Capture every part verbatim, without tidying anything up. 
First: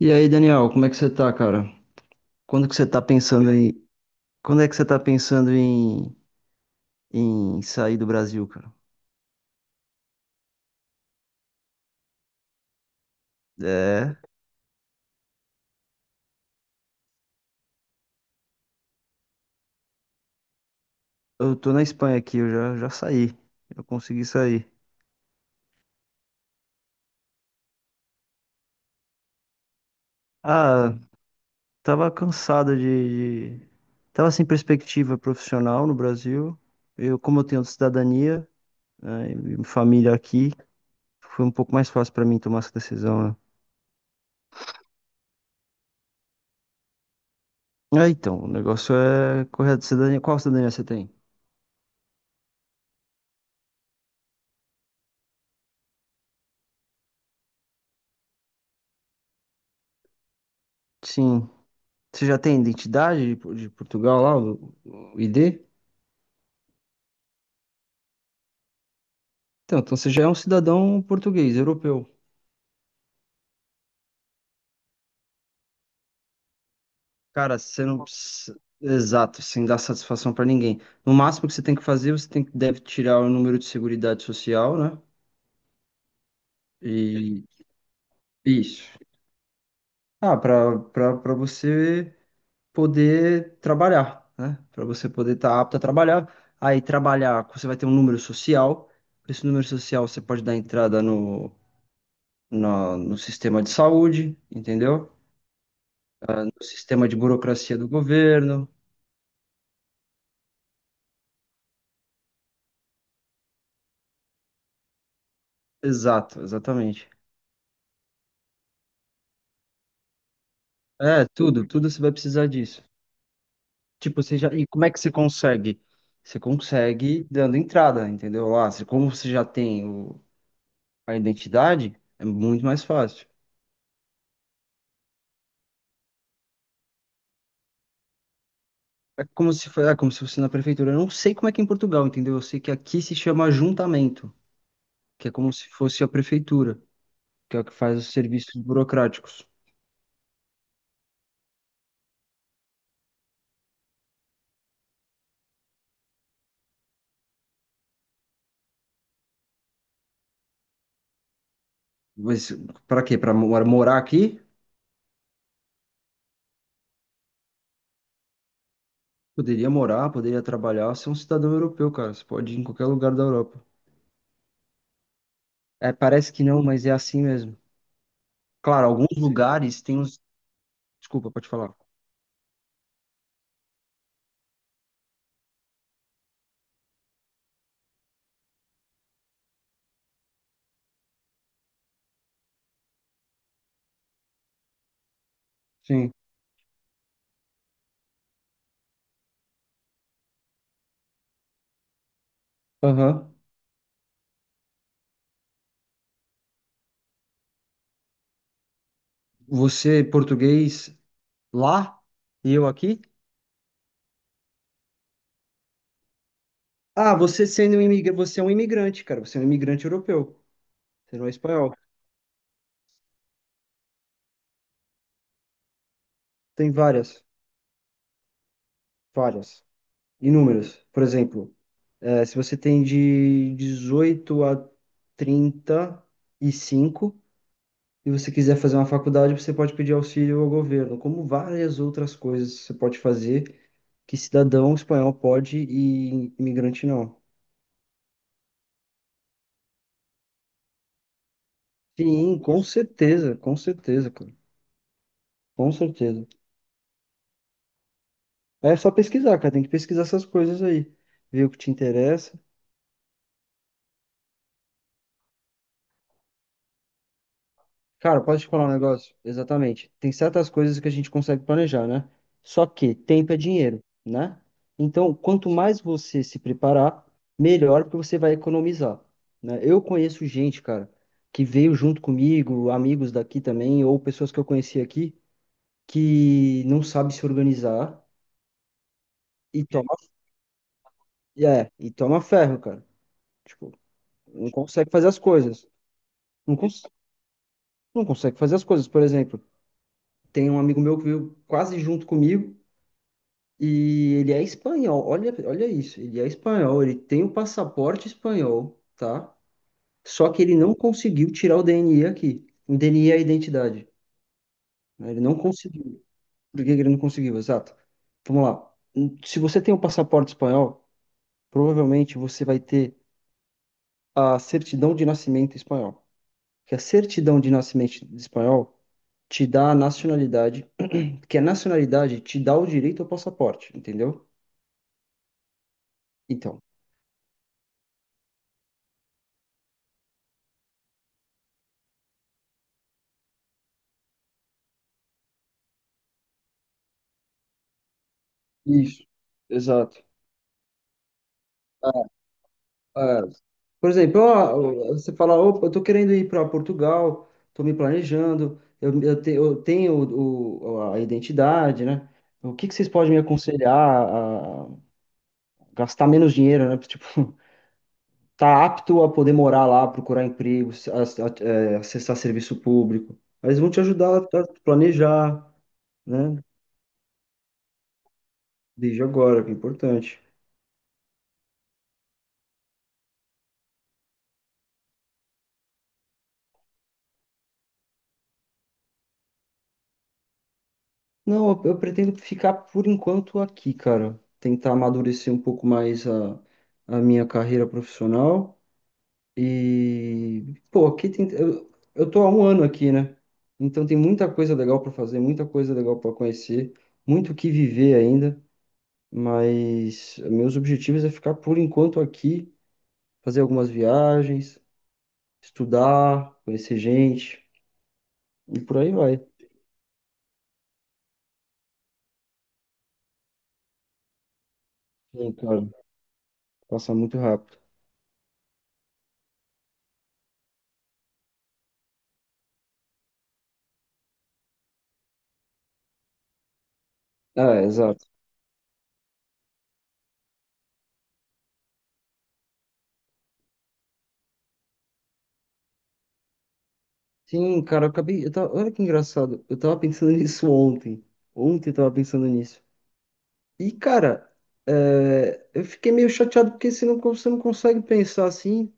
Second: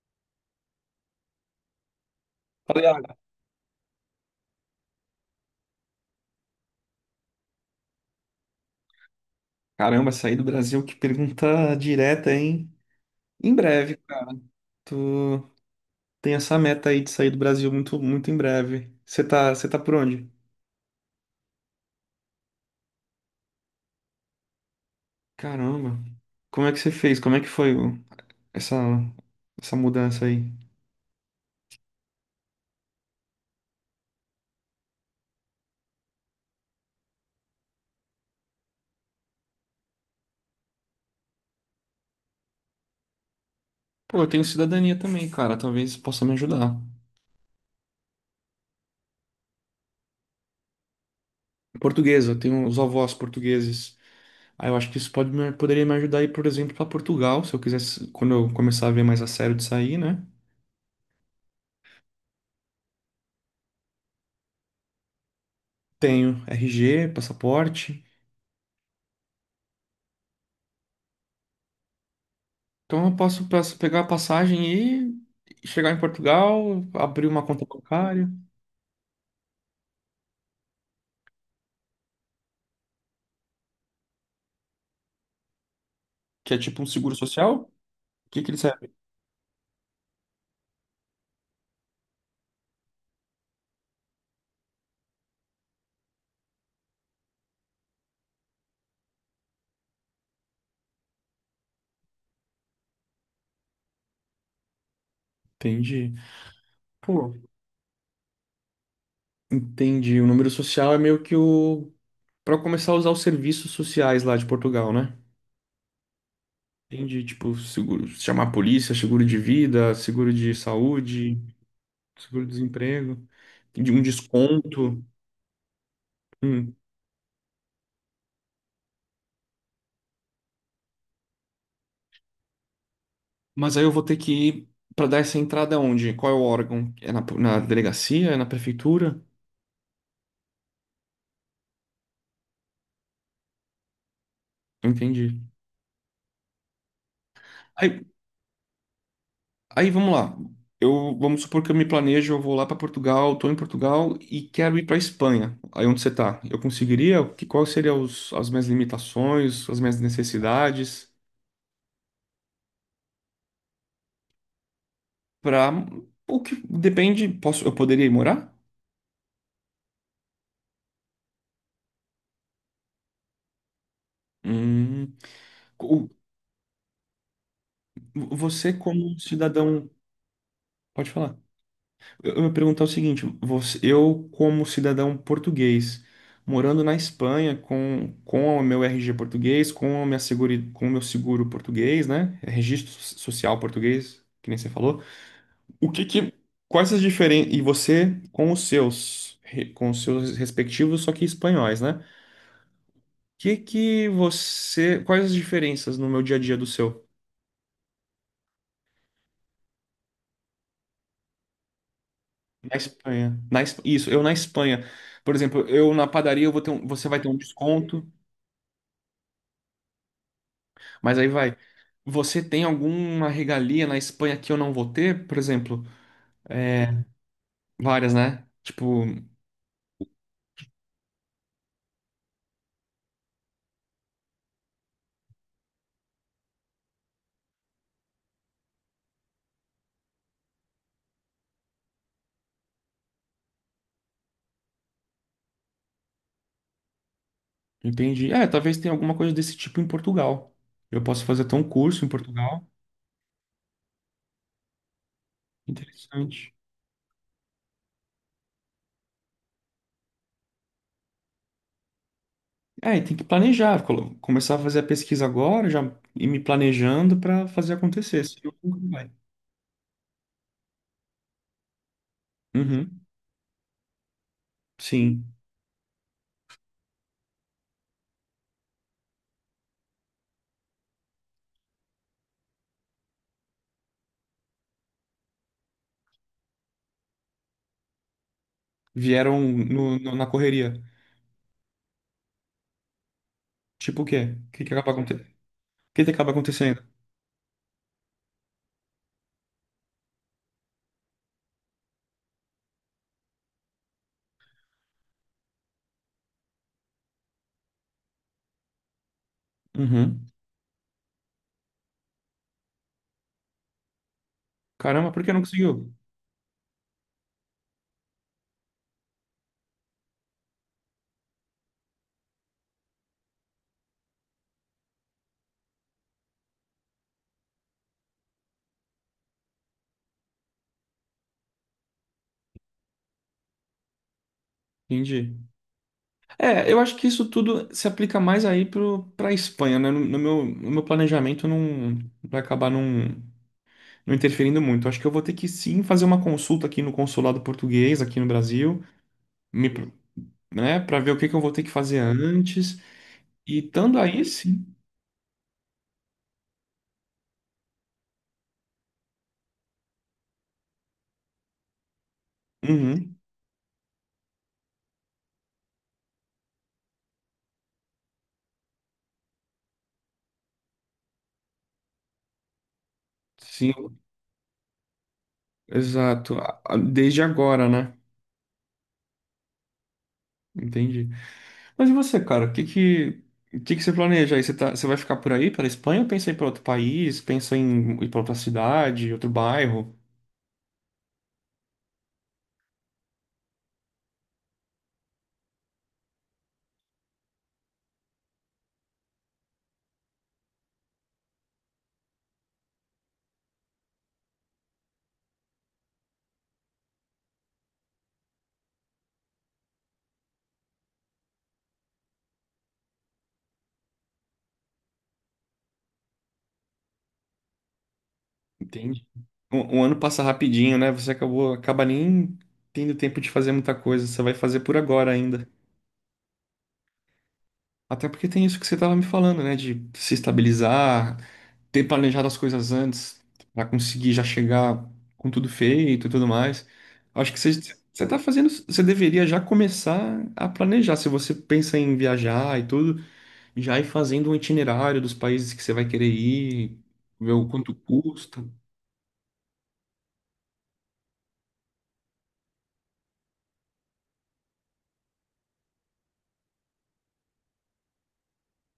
E aí, Daniel, como é que você tá, cara? Quando que você Falei, tá ah, pensando em... Quando é que você tá pensando em, em sair do Brasil, cara? Caramba, sair do Brasil, que pergunta direta, hein? Em breve, É, cara. Tu tem essa meta aí de sair do Brasil muito, muito em breve. Você tá, você tá por onde? eu tô na Espanha aqui, eu já, já saí. Eu consegui sair. Caramba. Como é que você fez? Como é que foi o- essa, essa mudança aí? Ah, tava cansado de... de- Tava sem perspectiva profissional no Brasil. Eu, como eu tenho cidadania, né, e família aqui, foi um pouco mais fácil pra mim tomar essa decisão, né? Pô, eu tenho cidadania também, cara. Talvez possa me ajudar. Ah, então, o negócio é correr de cidadania. Qual cidadania você tem? Portuguesa, eu tenho os avós portugueses. Aí eu acho que isso pode me- poderia me ajudar aí, por exemplo, pra Portugal, se eu quisesse, quando eu começar a ver mais a sério de sair, né? Sim. Você já tem identidade de de Portugal lá, o o I D? Tenho R G, passaporte. Então, então você já é um cidadão português, europeu. Então eu posso pas- pegar a passagem e chegar em Portugal, abrir uma Cara, conta você não bancária, precisa... Exato, sem dar satisfação pra ninguém. No máximo que você tem que fazer, você tem que deve tirar o número de seguridade social, né? que é tipo um seguro E social. O que que ele isso. serve? Ah, pra para para você poder trabalhar, né? Pra você poder estar apto a trabalhar. Aí trabalhar, você vai ter um número social. Com Esse número social você pode dar entrada no, na- no sistema de saúde, entendeu? Entendi. O sistema de Pô, burocracia do governo. entendi. O número social é meio que o. Pra começar a usar os serviços sociais lá de Portugal, né? Exato, exatamente. Entendi, tipo, seguro, chamar a polícia, seguro de vida, seguro de É, saúde, tudo, tudo você vai precisar disso. seguro-desemprego, de um Tipo, você já, e como é que desconto. você consegue? Você Hum. consegue dando entrada, entendeu? Ah, você, como você já tem o, a identidade, é muito mais fácil. Mas aí eu vou ter que ir para dar essa entrada onde? Qual é o órgão? É na, na delegacia? É na prefeitura? É como se foi, é como se fosse na prefeitura. Eu não sei como é que é em Portugal, entendeu? Eu sei que aqui se chama ajuntamento, que é Entendi. como se fosse a prefeitura, que é o que faz Aí, os serviços burocráticos. aí vamos lá. Eu vamos supor que eu me planejo, eu vou lá para Portugal, estou em Portugal e quero ir para Espanha. Aí onde você está? Eu conseguiria? Que Quais seriam os- as minhas limitações, as minhas necessidades Mas para quê? Para morar aqui? para o que depende, posso eu poderia ir morar? Poderia morar, poderia trabalhar, ser um cidadão europeu, cara. Você pode ir em qualquer lugar da Europa. Hum, É, o- parece que não, mas é assim mesmo. Você, Claro, alguns como Sim. lugares cidadão, têm uns. pode Desculpa, falar. pode falar. Eu eu ia perguntar o seguinte, você- eu como cidadão português, morando na Espanha com, com o meu R G português, com a minha seguri, com o meu seguro português, né? É Registro so- social português, que nem você falou. O que Sim. que, Quais as diferenças, e você com os seus, re- com os seus respectivos, só que espanhóis, né? Aham. Que que você, quais as diferenças no meu dia a dia do seu? Você, português lá e eu Na aqui? Espanha. Na, Es- isso, eu na Espanha. Por exemplo, eu na padaria eu vou ter um- você Ah, vai ter um você sendo um desconto, imigrante, você é um imigrante, cara. Você é um imigrante europeu. Você mas não aí é vai. espanhol. Você tem alguma regalia na Espanha que eu não vou ter? Por exemplo, Tem é, várias, várias, né? Tipo, várias, inúmeras. Por exemplo, é, se você tem de dezoito a trinta e cinco e você quiser fazer uma faculdade, você pode pedir auxílio ao governo, como várias outras coisas você pode fazer que cidadão espanhol pode e imigrante não. entendi. É, talvez tenha alguma coisa desse tipo em Portugal. Eu posso fazer até um curso em Sim, com Portugal. certeza, com certeza, cara. Com certeza. Interessante. É só pesquisar, cara. Tem que pesquisar essas coisas aí. Ver o que te interessa. É, e tem que planejar, colo- começar a fazer a pesquisa agora, já ir me planejando para fazer Cara, acontecer. posso te Senão falar um nunca vai. negócio? Exatamente. Tem certas coisas que a gente consegue planejar, né? Só que Uhum, tempo é dinheiro, né? Então, sim. quanto mais você se preparar, melhor, porque você vai economizar, né? Eu conheço gente, cara, que veio junto comigo, amigos daqui também, ou pessoas que eu conheci aqui, que não sabe se organizar Vieram e toma, no- no- na correria. é, e toma ferro, cara. Tipo, Tipo o quê? O não que que consegue acaba fazer as acontecendo? O coisas. que que acaba Não, cons acontecendo? não consegue fazer as coisas. Por exemplo, tem um amigo meu que veio quase junto comigo. E ele é espanhol, olha, olha isso, ele é espanhol, ele tem o passaporte espanhol, tá? Uhum. Só que ele não conseguiu tirar o D N I aqui. O D N I é a identidade, né? Caramba, Ele por que não não conseguiu? conseguiu. Por que que ele não conseguiu? Exato. Vamos lá. Hum, Se você tem o passaporte espanhol, provavelmente você vai ter a certidão de nascimento espanhol. Que a certidão de nascimento espanhol te dá a nacionalidade, que a nacionalidade te dá o direito ao passaporte, entendeu? Entendi. Então, É, eu acho que isso tudo se aplica mais aí pro, pra Espanha, né? No, no meu, no meu planejamento não vai acabar não, não interferindo muito. Acho que eu vou ter que sim fazer uma consulta aqui no consulado português, aqui no Brasil, isso, me, pro- exato. né, para ver o que que eu vou ter que fazer antes. É, E por estando exemplo, aí, ó, sim. você fala, opa, eu tô querendo ir para Portugal, tô me planejando, eu, eu, te- eu tenho o, o- a identidade, né? O que que vocês podem me Uhum, aconselhar a gastar menos dinheiro, né? Tipo, tá apto a poder morar lá, procurar emprego, se- a- a- é, acessar serviço público. Mas vão te sim, ajudar a planejar, né? exato. A- a- Desde agora, né? Desde agora, que é importante. Entendi. Mas e você, cara? O que que, o que que você planeja aí? Você tá, você vai ficar por aí, pela Espanha, ou pensa em ir para outro país? Pensa em ir para outra cidade, outro bairro? Não, eu, eu pretendo ficar por enquanto aqui, cara. Tentar amadurecer um pouco mais a, a minha carreira profissional. E, pô, aqui tem. Eu, eu tô há um ano aqui, né? Então tem muita coisa legal pra fazer, muita coisa legal pra conhecer, muito o que viver ainda. Mas meus objetivos é ficar por enquanto aqui, fazer algumas viagens, estudar, conhecer gente, e por aí Entendi. vai. Um, um ano passa rapidinho, né? Você acabou, acaba nem tendo tempo de fazer muita coisa, você vai fazer por agora Sim, ainda. cara, passa muito rápido. Até porque tem isso que você estava me falando, né? De se estabilizar, ter planejado as coisas antes para conseguir já chegar com tudo feito e tudo mais. Acho que você, Ah, exato. você tá fazendo, você deveria já começar a planejar. Se você pensa em viajar e tudo, já ir fazendo um itinerário dos países que você vai querer ir, ver o Sim, quanto cara, eu acabei. Eu custa. tava, olha que engraçado. Eu tava pensando nisso ontem. Ontem eu tava pensando nisso. E, cara, é, eu fiquei meio chateado porque você não, você não consegue pensar assim.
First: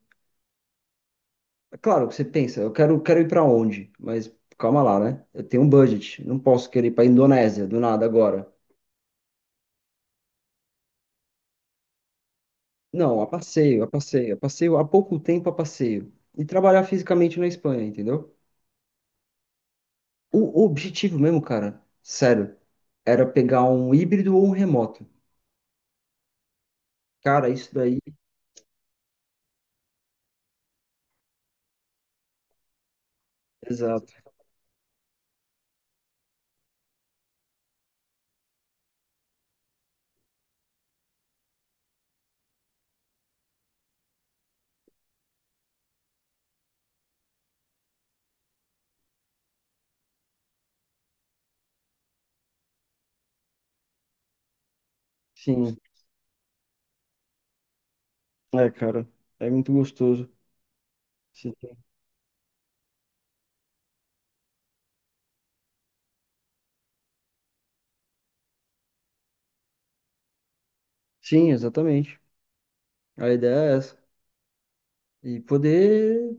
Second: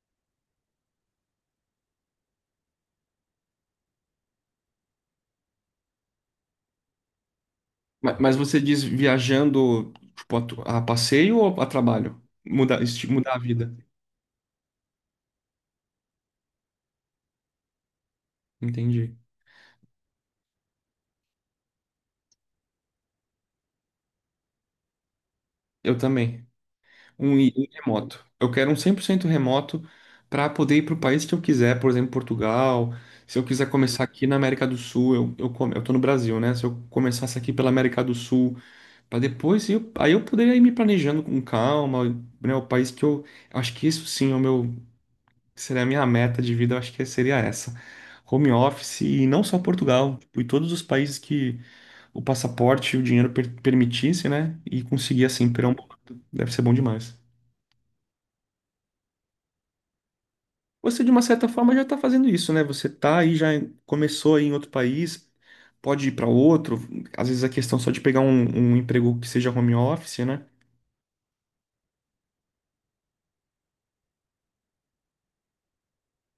Claro, você pensa, eu quero, quero ir pra onde? Mas calma lá, né? Eu tenho um budget. Não posso querer ir pra Indonésia do nada Ma- Mas agora. você diz viajando, tipo, a tu- a passeio ou a trabalho? Mudar, esti- Não, a mudar a vida. passeio, a passeio, a passeio, há pouco tempo a passeio. E trabalhar fisicamente na Espanha, entendeu? Entendi. O, o objetivo mesmo, cara, sério, era pegar um híbrido ou um remoto. Eu também. Um, Cara, i- um isso daí remoto. Eu quero um cem por cento remoto para poder ir para o país que eu quiser, por exemplo, Portugal. Se eu quiser começar exato. aqui na América do Sul, eu, eu, come- eu tô no Brasil, né? Se eu começasse aqui pela América do Sul, para depois, eu, aí eu poderia ir me planejando com calma, né? O país que eu. Acho que isso sim é o meu. Seria a minha meta de vida, eu acho que seria essa. Home office, e não só Portugal, tipo, e todos os países que o passaporte e o dinheiro per permitisse, né? E conseguir assim pegar um Sim. pouco. Deve ser bom demais. É, cara. É muito gostoso. Você, de uma certa Sim, forma, já está fazendo isso, né? Você tá aí, já começou aí em outro país, pode ir para outro. Às vezes a questão só de pegar um, um emprego que seja home office, né? Sim, exatamente. A ideia é essa. E poder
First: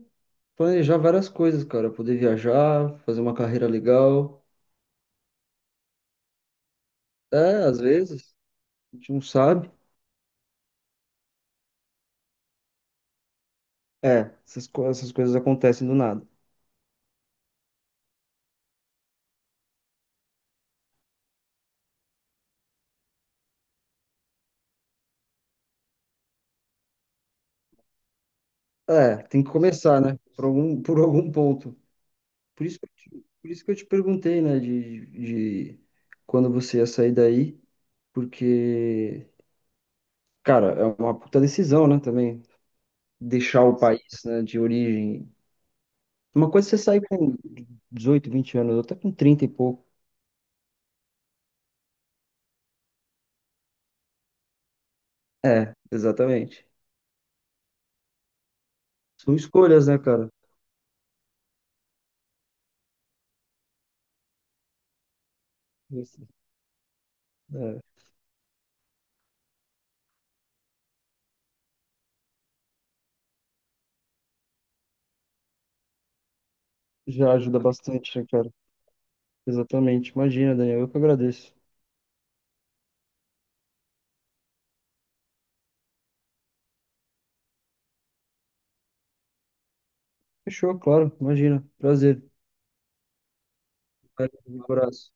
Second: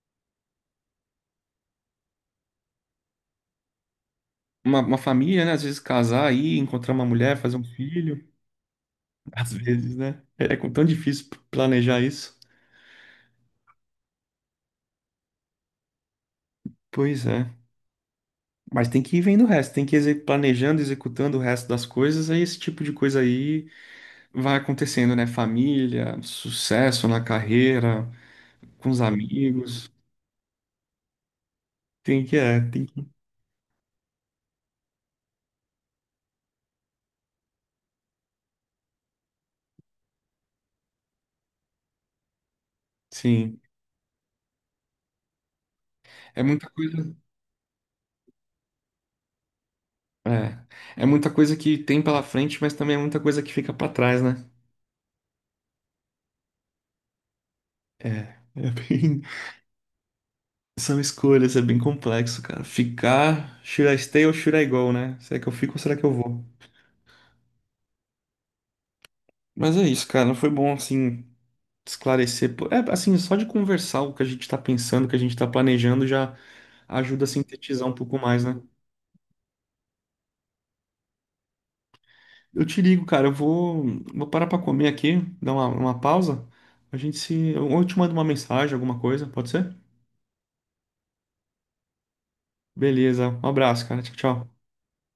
planejar várias coisas, cara. Poder viajar, fazer uma carreira legal. Uma, uma família, né? Às vezes casar aí, encontrar uma mulher, É, fazer um às filho. vezes, a gente não Às sabe. vezes, né? É é tão difícil planejar isso. É, essas, co- essas coisas acontecem do nada. Pois é. Mas tem que ir vendo o resto, tem que ir exe- planejando, executando o resto das coisas, aí esse tipo de coisa aí vai acontecendo, né? Família, sucesso na carreira, com os É, tem que amigos. começar, né? Por algum, por algum ponto. Tem que, é, Por isso tem que eu que, te, por isso que eu te perguntei, né? De, de quando você ia sair daí. Porque, cara, é uma puta decisão, né? Também. sim. Deixar o país, né, de origem. É Uma coisa muita é você sair coisa, com dezoito vinte anos, outra com trinta e pouco. é. É muita coisa que tem pela frente, mas também é muita coisa que fica pra trás, né? É, exatamente. É, é bem, São escolhas, né, cara? são escolhas, é bem complexo, cara. Ficar, should I stay ou should I go, né? Será que eu fico ou será que eu Isso, vou? é, Mas é isso, cara. Foi bom, assim, esclarecer. pô, É, assim, só de conversar o que a gente tá pensando, o que a gente tá planejando, já ajuda a já ajuda sintetizar um bastante, pouco né, mais, cara? né? Exatamente. Imagina, Daniel, eu que agradeço. Eu te ligo, cara. Eu vou, vou parar pra comer aqui, dar uma, uma pausa. A gente se. Ou eu te mando uma mensagem, alguma coisa, pode ser? Fechou, claro, imagina. Prazer. Beleza. Um abraço, cara. Tchau, Valeu, um tchau. abraço.